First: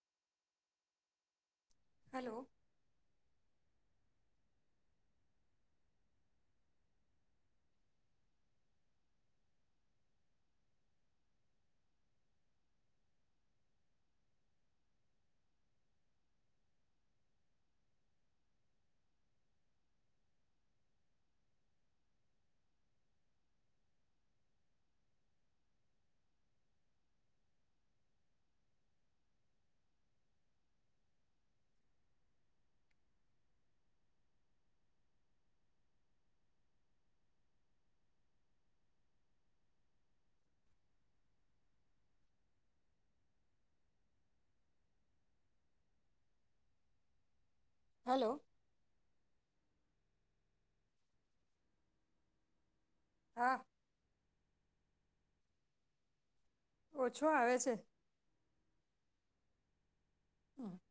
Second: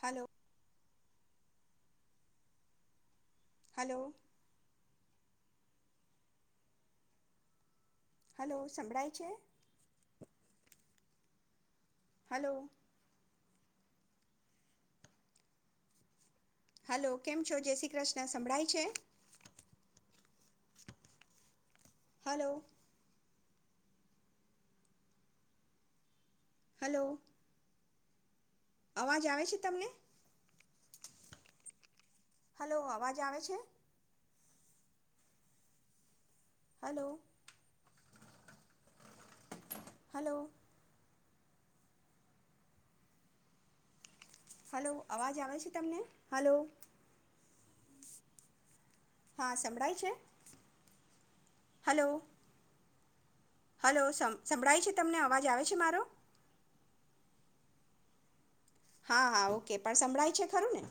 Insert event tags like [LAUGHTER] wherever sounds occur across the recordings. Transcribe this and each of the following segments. Hello. Hello. Hello. Hello, સંભળાય છે? Hello. Hello કેમ છો. જે શ્રી કૃષ્ણ સંભળાય છે? હલો. હલો. અવાજ આવે છે તમને? હલો, અવાજ આવે છે? હલો. હલો હલો અવાજ આવે છે તમને હલો. હલો હા સંભળાય છે હલો હા હલો સં સંભળાય છે? તમને અવાજ આવે છે મારો? ઓછો આવે છે. હા, હા ઓકે. પણ સંભળાય છે ખરું હમ, ને?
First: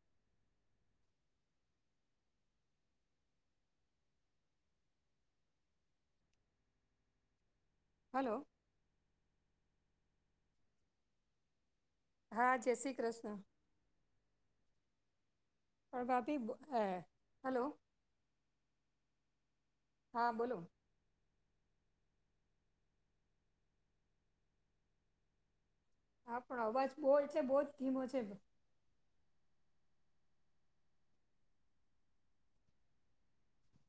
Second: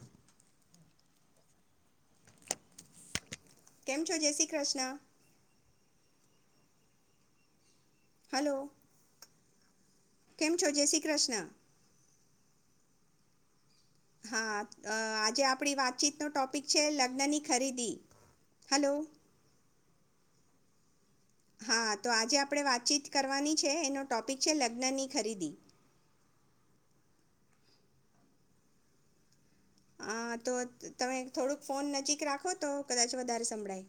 કેમ છો જય શ્રી કૃષ્ણ. હલો. કેમ છો જેય શ્રી કૃષ્ણ હા જય શ્રી કૃષ્ણ. હા અ આજે આપણી પણ વાતચીતનો ભાભી બ- ટોપિક છે અ, લગ્નની હલો ખરીદી, હલો. હા બોલો હા તો આજે આપણે વાતચીત કરવાની છે એનો ટોપિક છે લગ્નની ખરીદી. હા પણ અવાજ બો છે. બો જ ધીમો છે. હા તો તમે થોડુંક ફોન નજીક રાખો તો કદાચ વધારે સંભળાય.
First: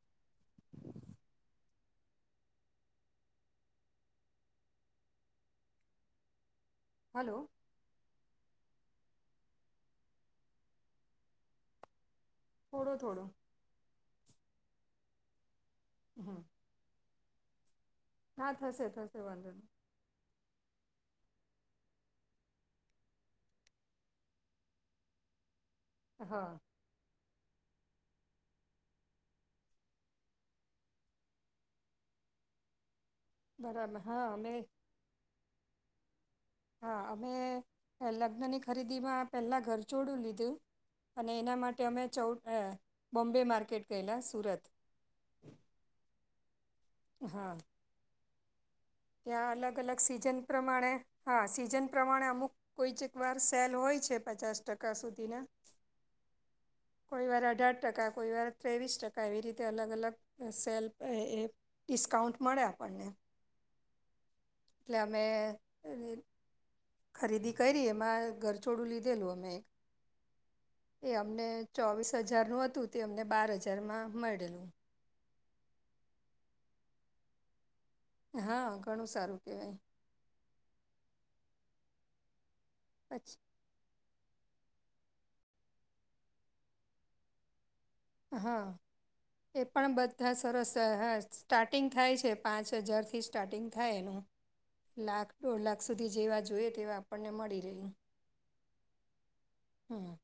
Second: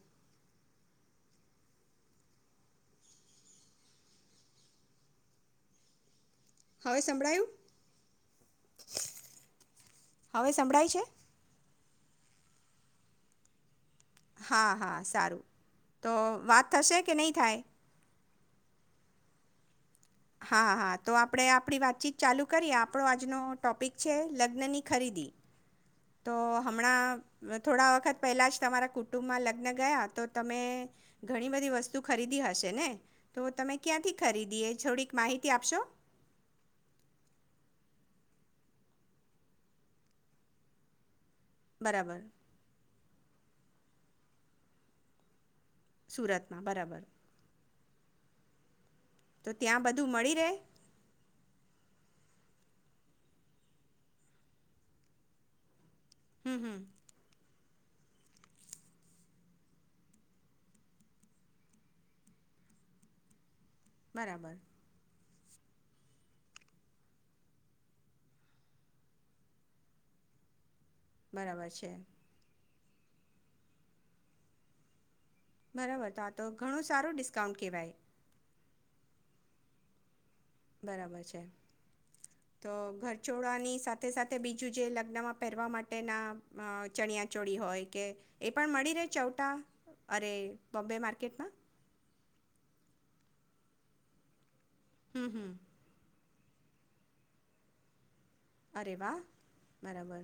હવે હલો સંભળાયું. હવે સંભળાય છે. થોડો થોડો હા, હા સારું. તો હમ વાત થશે કે નહી? થાય હા થશે થશે વાંધો નઈ. હા હા તો આપણે આપણી વાતચીત ચાલુ કરીએ. આપણો આજનો ટોપિક છે લગ્નની ખરીદી. તો હા હમણાં થોડા વખત પહેલા જ તમારા કુટુંબમાં લગ્ન ગયા તો તમે ઘણી બધી વસ્તુ ખરીદી હશે ને. તો તમે બરાબર ક્યાંથી હા અમે ખરીદી એ થોડીક માહિતી તી આપશો. હા અમે લગ્નની ખરીદી માં પહેલા ઘરછોડું લીધું. અને એના માટે અમે બરાબર ચૌદ અ બોમ્બે માર્કેટ ગયેલા સુરત. સુરત હા બરાબર. હા તો ત્યાં અલગ અલગ બધું મળી સીઝન રહે પ્રમાણે હા સીઝન પ્રમાણે અમુક કોઈક વાર સેલ હોય છે પચાસ ટકા સુધીના. હમ હમ કોઈ વાર અઢાર ટકા કોઈ વાર ત્રેવીસ ટકા એવી રીતે અલગ અલગ સેલ એ એ ડિસ્કાઉન્ટ મળે આપણને. બરાબર. એટલે અમે ખરીદી કયરી એમાં ઘરચોડું લીધેલું અમે એક. એ અમને બરાબર છે ચોવીસ હજાર નું હતું તે અમને બાર હજારમાં મળેલું. બરાબર તો આ તો ઘણું સારું ડિસ્કાઉન્ટ કેવાય. હા ઘણું સારું કેવાય. બરાબર છે. તો પછી ઘરચોડાની સાથે. સાથે સાથે બીજું જે લગ્નમાં પહેરવા માટેના અ ચણિયાચોળી હોય. કે એ પણ મળી રહે ચૌટા હા એ પણ અરે બધા સરસ બોમ્બે માર્કેટમાં સ્ટાર્ટિંગ થાય છે પાંચ હજારથી. સ્ટાર્ટિંગ થાય એનું. હમ લાખ હમ દોઢ લાખ સુધી જેવા. જોઈએ તેવા આપણને મળી રહ્યું. અરે વા. બરાબર.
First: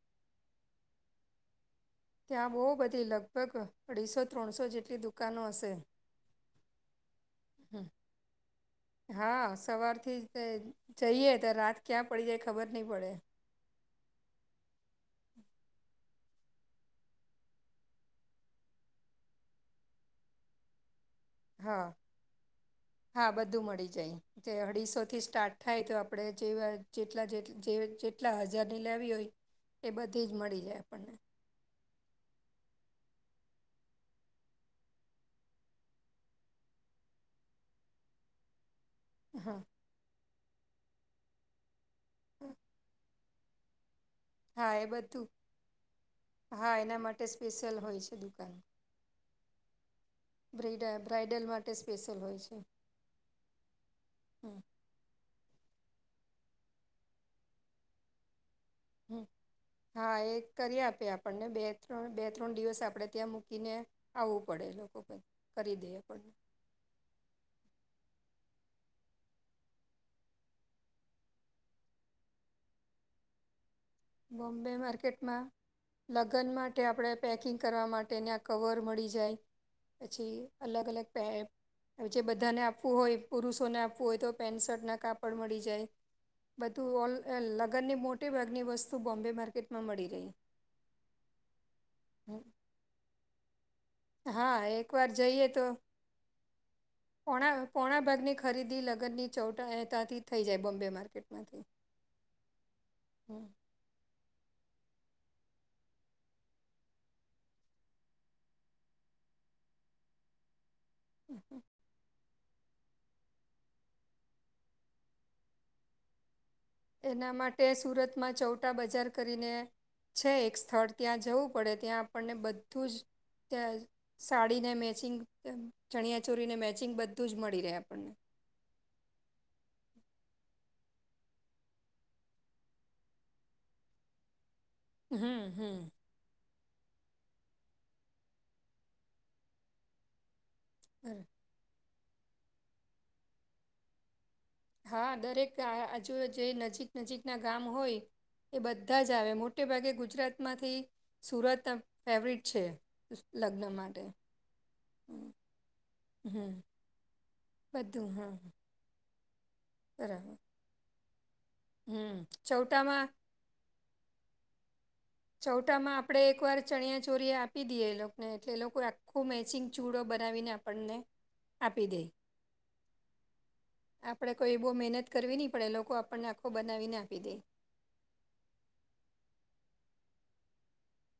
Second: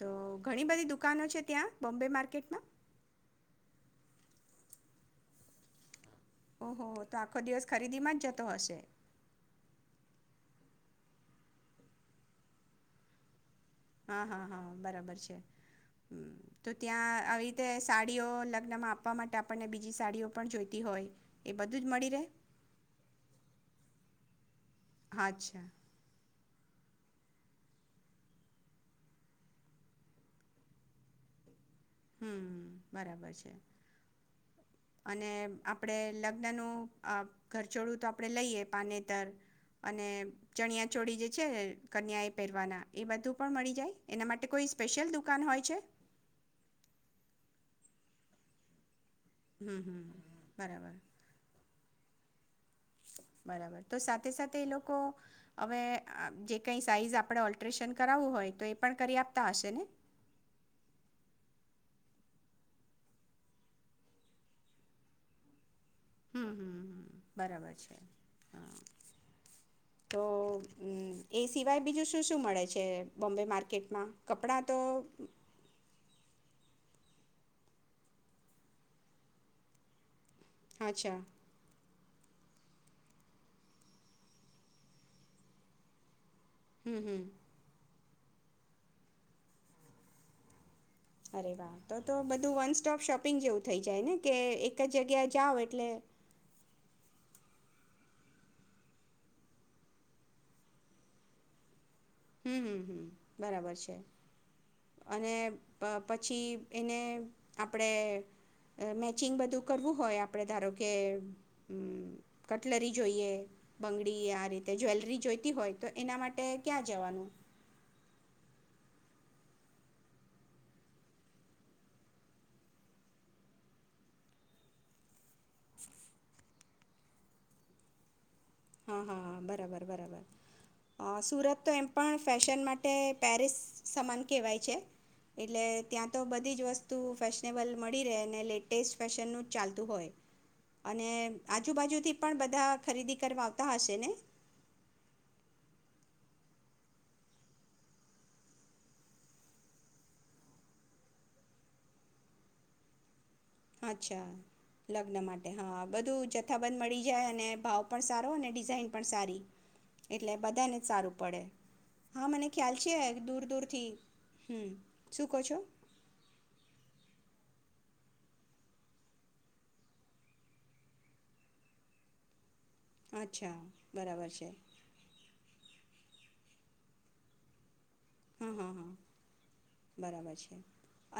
તો ઘણી બધી દુકાનો છે ત્યાં. બોમ્બે ત્યાં માર્કેટમાં બહુ બધી લગભગ અઢીસો. ત્રણસો જેટલી દુકાનો હશે. ઓહો તો આખો દિવસ હમ ખરીદી માં જ જતો હશે. હા સવારથી જ જઈએ તો રાત ક્યાં પડી જાય ખબર નહી પડે. હા હા હા બરાબર છે તો ત્યાં આવી રીતે સાડીઓ લગ્નમાં આપવા માટે આપણને બીજી સાડીઓ પણ જોઈતી હોય. એ બધું હા જ મળી રહે હા બધું મળી જાય જે અઢીસો થી હા, સ્ટાર્ટ અચ્છા થાય તો આપણે. જેવા જેટલા જે જે જેટલા હજારની લેવી હોય એ બધી જ મળી જાય આપણને. હમ બરાબર છે અને આપડે લગ્ન નું ઘરચોડું તો આપડે લઈએ પાને. હા અને. ચણિયા ચોળી જે છે. કન્યાએ પહેરવાના એ બધું. પણ મળી જાય. એના માટે કોઈ હા એ સ્પેશિયલ બધું દુકાન હોય છે. હા એના માટે સ્પેશિયલ હોય છે દુકાન. હમ હમ. બ્રડ બરાબર બ્રાઇડલ માટે. સ્પેશસયલ હોય છે. બરાબર તો સાથે સાથે હમ એ લોકો. હવે જે કંઈ સાઈઝ આપણે ઓલ્ટરેેશન કરાવવું હોય તો એ. પણ હ કરી આપતા હશે ને હા એ કરી આપી આપણને બે. ત્રણ બે ત્રણ દિવસ આપણે ત્યાં મૂકીને આવવું પડે લોકો કરી દેએ. હમ હમ બરાબર છે. હ તોમ એ સિવાય બીજું શું શું મળે છે બોમ્બે માર્કેટ. બોમ્બે માર્કેટમાં લગ્ન માટે. માટે આપણે પેકિંગ કરવા માટેને આ કવર મળી જાય પછી. અલગ અલગ અચ્છા પ હવે જે બધાને આપવું હોય પુરુષોને આપવું હોય તો પેન્ટ શર્ટના કાપડ મળી જાય. બધું હમ ઓ હમ લગ્નની મો [UNINTELLIGIBLE] બસ. શું બોમ્બે માર્કેટમાં મળી રહી. અરે વાહ તો તો બધું વન સોપ શોપિંગ જેવું થઇ જ. જને કે હા એક જ એકવાર જગ્યા જઈએ જાવ તો એટલે. પોણા પોણા ભાગની ખરીદી લગ્નની ચૌટા અહેતાથી થઈ જાય બોમ્બે માર્કેટમાંથી. હમ્મ હમ્મ બરાબર છે. અને પછી એને આપડે મેચિંગ બધું કરવું હોય આપડે ધારો કે. કે. કટલરી જોઈએ. બંગડી આ રીતે જ્વેલરી જોઈતી હોય તો એના માટે ક એના માટે સુરતમાં ચૌટા બજાર. કરીને છે એક સ્થળ ત્યાં જવું પડે ત્યાં આપણને બધું જ સાડીને મેચિંગ ચણિયા ચોરીને મેચિંગ બધું જ મળી રહે આપણને. હા હા બરાબર બરાબર સુરત તો એમ પણ ફેશન માટે પેરિસ સમાન કેહેવાય છે. હમ એટલે હમ ત્યાં તો બધી જ વસ્તુ. ફેશનેબલ મળી રહે લેટેસ્ટ ફેશન ન જ ચાલતું હોય. અને બરા- આજુબાજુથી. પણ બધા ખરીદી કરવા. તા હશેને. હા દરેક આજુ જે નજીક નજીકના ગામ હોય એ બધા જ આવે મોટે ભાગે ગુજરાતમાંથી સુરત ફેવરિટ છે. લગ્ન માટે અચ્છા લગ્ન માટે હા બધું હમ જથ્થાબંધ મળી જાય અને ભાવ પણ બધું સારો હા અને ડિઝાઇન પણ સારી. એટલે બરાબર બધાને સારું. પડે. હમ હા મને ખ્યાલ છે ચૌટામાં દૂર દૂર થી. હમ્મ ચૌટામાં આપણે એકવાર ચણિનયા ચોરીએ આપી દઈએ. ને એટલે એ લોકો આખું મેચિંગ ચૂડો બનાવીને આપણને આપી દે. અચ્છા બરાબર આપડે છે કોઈ બો મહેનત કરવી નહી પડે એ લોકો આ આપણને આખો બનાવીને આપી દે. હા હા હા બરાબર છે,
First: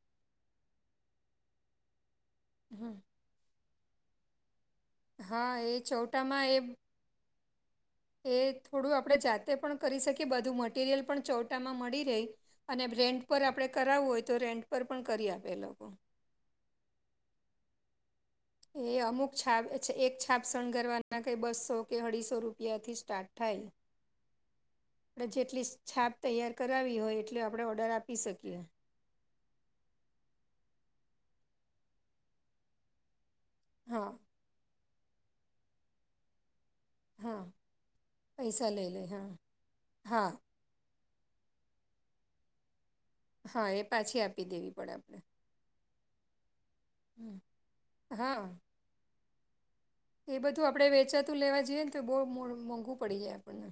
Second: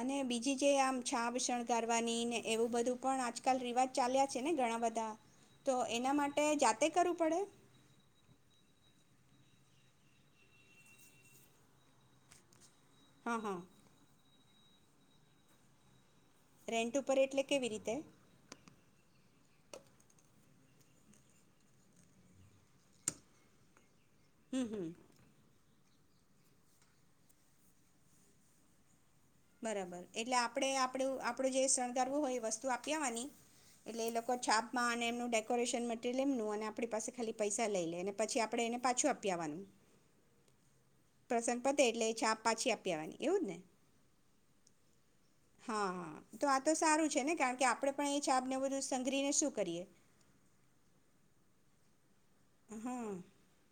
અને બીજી જે આમ છાબ શણગારવાની ને એવું બધું પણ આજકાલ રિવાજ. ચાલ્યા છે ને ઘણા બધા હા તો એ એના માટે ચૌટામાં એ જાતે કરવું પડે એ થોડું આપણે જાત તે પણ કરી શકી બધું મટીરિયલ પણ ચોટામાં મળી રહેહી અને રેન્ટ હા પર હા આપડણે કરાવવું હોય તો રેન્ટ પર પણ કરી આપે એ લોકો રેન્ટ ઉપર એટલે કેવી રીતે એ અમુક છાપ એક છાપ શણગારવા ના ક બસ્સો કે અઢીસો રૂપિયાથી સ્ટાર્ટ હમ હમ થાય જેટલી છાપ તૈયાર કરાવી હોય એટલે આપણે ઓર્ડર આપી શકીએ બરાબર એટલે આપણે આપડું આપડું જે શણગારવું હોય એ વસ્તુ આપ્યાવાની એટલે હા એ લોકો છાપ માં અને એમનું ડેકોરેશન મટરિલ એમનું અને આપ પાસે ખાલી હા પૈસા લઈ લે પછી આપણે પૈસા એને લઈ લે પાછું હા આપવાનું હા પ્રસન્ન પતે એટલે ચા પાછી આપ પીવાની એવું જ ને હા એ પાછી આપી દેવી પડે આપણે હા હા તો તો સારું છે ને હમ. કારણ કે આપણેે પણ એ ચાપ હા ને બધું સઘરીને શું કરીએ એ બધું આપડે વેચાતું લેવા જઈએ તો બહુ મોં મોંઘું હા પડી જાય આપણને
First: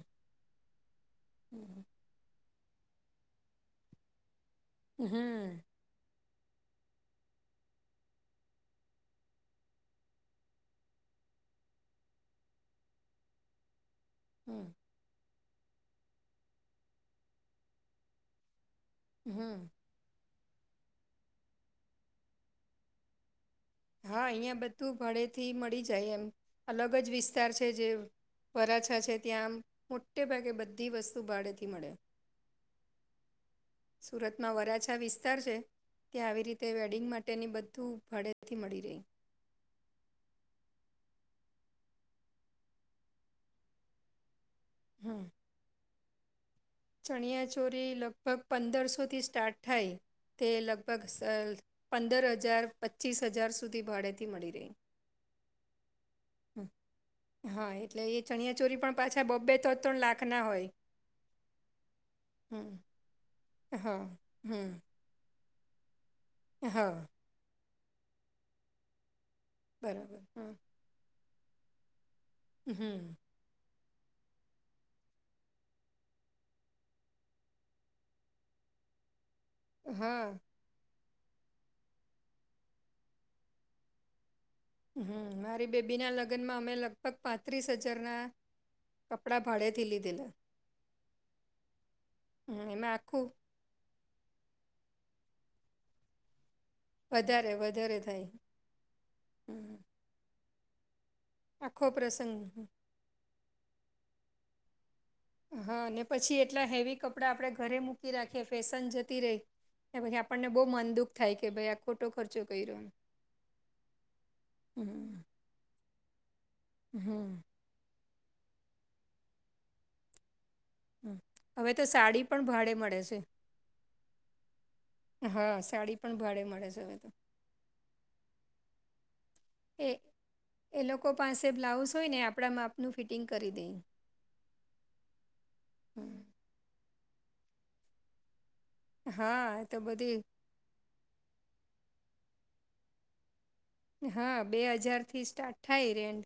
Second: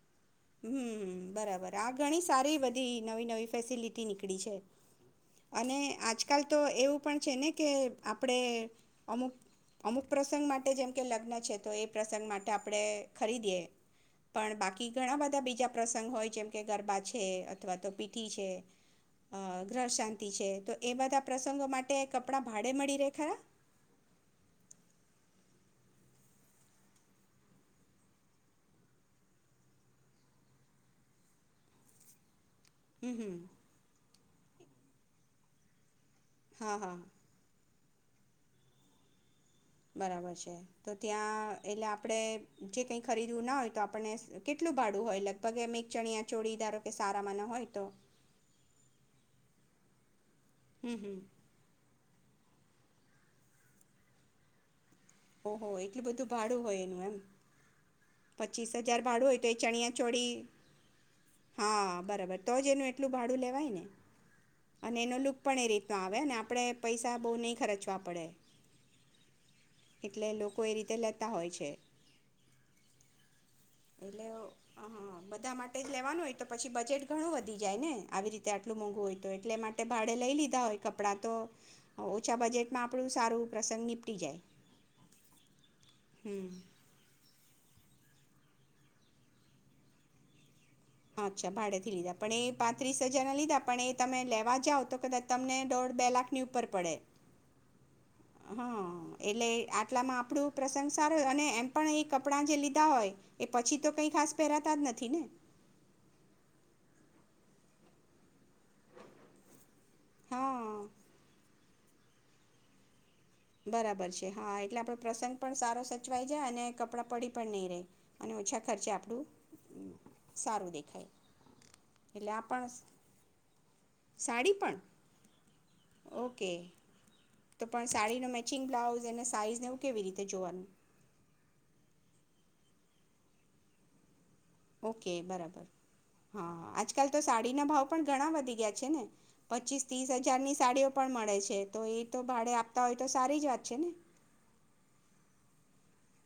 હમ બરાબર હમ આ ઘણી સારી બી તે નવી નવી ફેસિલિટી નીકળી છે હમ અને આજકાલ તો એવું પણ છે ને કે આપણે અમુક અમુક પ્રસંગ માટે જેમ કે લગ્ન છે તો એ પ્રસંગ માટે આપણે ખરીદીએ પણ હમ બાકી ઘણા બધા બીજા પ્રસંગ હોય જેમ કે ગરબા છે અથવા તો પીઠી છે અ, હમ ગ્રહ શાંતિ તો એ બધા પ્રસંગો માટે કપડા ભાડે મળી રે ખરા. હા અહીં બધું ભાડેથી મળી જાય એમ અલગ જ વિસ્તાર છે જે વરાછા છે ત્યાં આમ મોટે ભાગે બધી વસ્તુ ભાડેથી મળે. હમ હમ. સુરતમાં વરાછા વિસ્તાર છે. કે્યા આવી રીતે હા હા વેડિંગ માટે ની બધ. તું ફડે. મળી રહી. બરાબર છે તો ત્યાં એટલે આપણેે જે કઈ ખરીદવું ના હોય તો આપણને. કેટલું ભાડું હોય લગભગ અમે. ચણયા ચોડી. ચણિયા ચોરી લગભગ પંદરસો થી સ્ટાર્ટ. ઠઈ. તે હમ લગભગ હમ સ પંદર હજાર પચીસ હજાર સુધી ભાડેથી મળી રહી. ઓહો એટલું બધું ભાડું હોય એનું એમ. હા એટલે એ પચીસ ચણિયાચોરી પણ હજાર પાછા ભાડું હોય તો બબ્બે એ ચણિયા ત્રણ ચોળી લાખના હોય હા બરાબર તો હમ જ એનું એટલું ભાડું લેવાય ને હા હમ્મ. અને એનો લુક પણ એ રી તો આવે અને આપડે પૈસા બહુ નહીં ખરચ વા પડે. બરાબર એટલે લોકો એ રીતે લે તા હોય છે. હમ્મ. એટલે અ બધા માટે જ લેવાનું હોય તો પછી બજેટ ઘણું વધી જાય ને આવી રીતે આટલું મોંઘું હોય. તો એટલે માટે ભાે હા લઈ લીધા હોય. આપણાં તો ઓછા બજેટમાં આપણું સારું પ્રસંગ નિનીપટી જાય. હમ મારી બેબી ના હમ લગ્નમાં અમે લગભગ પાંત્રીસ હજ. જાર કપડા ભાડેથી લીધલા. અચ્છા ભાડેથી લીધા પણ એ એમાં પાંત્રીસ હજાર આખું ના લીધા પણ એ તમે લેવા જાવ તો કદાચ તમને દોઢ બે લાખની ઉપર. પડે. વધારે વધારે થાય હા એટલે હમ, આટલામાં આપણું પ્રશંસ સાર અને એમ આખો પણ એ પ્રસંગ કપડાં જે લીધા હોય એ પછી તો કઈ ખાસ પહેરાતા જ નથી ને. હા ને પછી એટલા હેવી કપડાં આપણેે ઘરે મૂકી રાખીએ ફેશન જતી રહી. ને પછી આપણને બહુ હા મન દુઃખ થાય કે ભાઈ ફોટો ખર્ચો કર્યો એમ. બરાબર છે હા એટલે આપડો હમ પ્રસંગ પણ સારો સ ચવાઈ. અને કપડાં પડી હમ પણ નહી રે. અને ઓછા ખર્ચે આપણું સારું દેખાય હવે તો સાડી એટલે આ પણ ભાડે મળે છે. સાડી પણ હા સાડી પણ ભાડે ઓકે મળે છે હવે તો તો પણ સાડીનો મેચિંગ બ્લા આ જેને. એ એ લોકો પાસે બ્લાઉસ હોય ને આપણા મા નું ફિટિંગ કરી દે ઓકે બરાબર હા હા આજ કલ તો સાડીના ભાવ પણ ઘણા વધી ગયા ને હા તો પચીસ ત્રીસ બધી હજાર ની સાડીઓ પણ મળે છે. તો એ તો ભાડે આપતા હોય તો સારી જ વાત છે ને હા બે હજાર થી સ્ટાર્ટ થાય રેન્ડ.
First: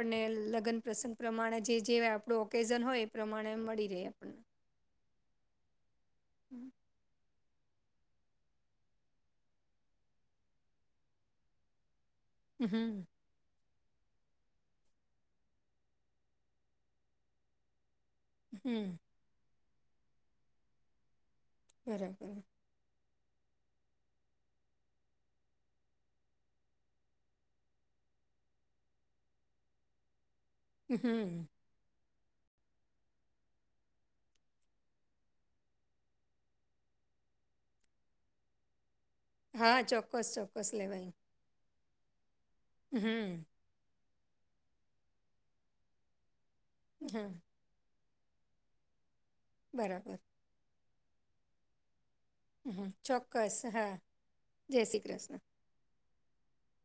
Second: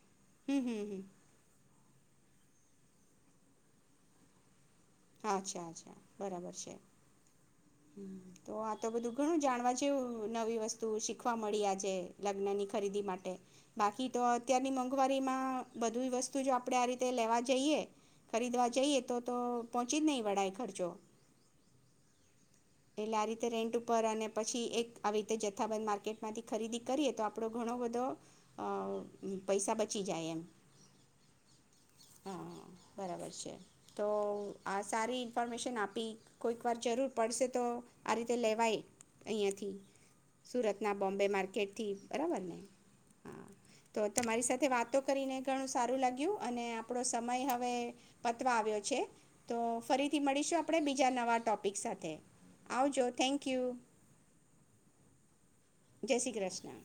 આપને હમ હમ લગ્ન હમ પ્રસંગ પ્રમાણે જે જે આપણું ઓકેઝન હોય એ પ્રમાણે મળી રહે આપણને. અચ્છા અચ્છા. બરાબર છે. તો આ તો બધું ઘણું જાણવા જેવું નવી વસ્તુ શીખવા મળી આજે લગ્ન ની ખરીદી હમ માટે બાકી તો અત્યારની મોંઘવારીમાં બધી વસ્તુ જો આપડણે આ રીતે લેવા જઈએ ખરીદવા હમ જઈએ તો તો પહોંચી જ નહીં વાડાઈ ખર્ચો. બરાબર. એટલે આ રીતે રેન્ટ ઉપર અને પછી એક આવી રીતે જથ્થાબંધ માર્કેટમાંથી ખરીદી કરીએ તો આપણો ઘણો બધો પૈસા બચી જાય એમ. હમ્મ. હા બરાબર છે તો આ સારી ઇન્ફોર્મેશન આપી કોઈક વાર જરૂર પડશે તો આ રીતે લેવાય અહીંયાથી હા ચોક્કસ ચોક્કસ લેવાઈ. થી બરાબરને. હમ્મ. તો તમારી સાથે વાતો કરીને ઘણું સારું લાગ્યું અને આપણો હા સમય હવે પતવા આવ્યો છે. તો બરાબર ફરીથી મળીશું આપ આપણે બીજા નવા ટોપિક સાથે. આવજો થેન્ક ચોક્કસ યુ હા જય શ્રી કૃષ્ણ. જય શ્રી કૃષ્ણ.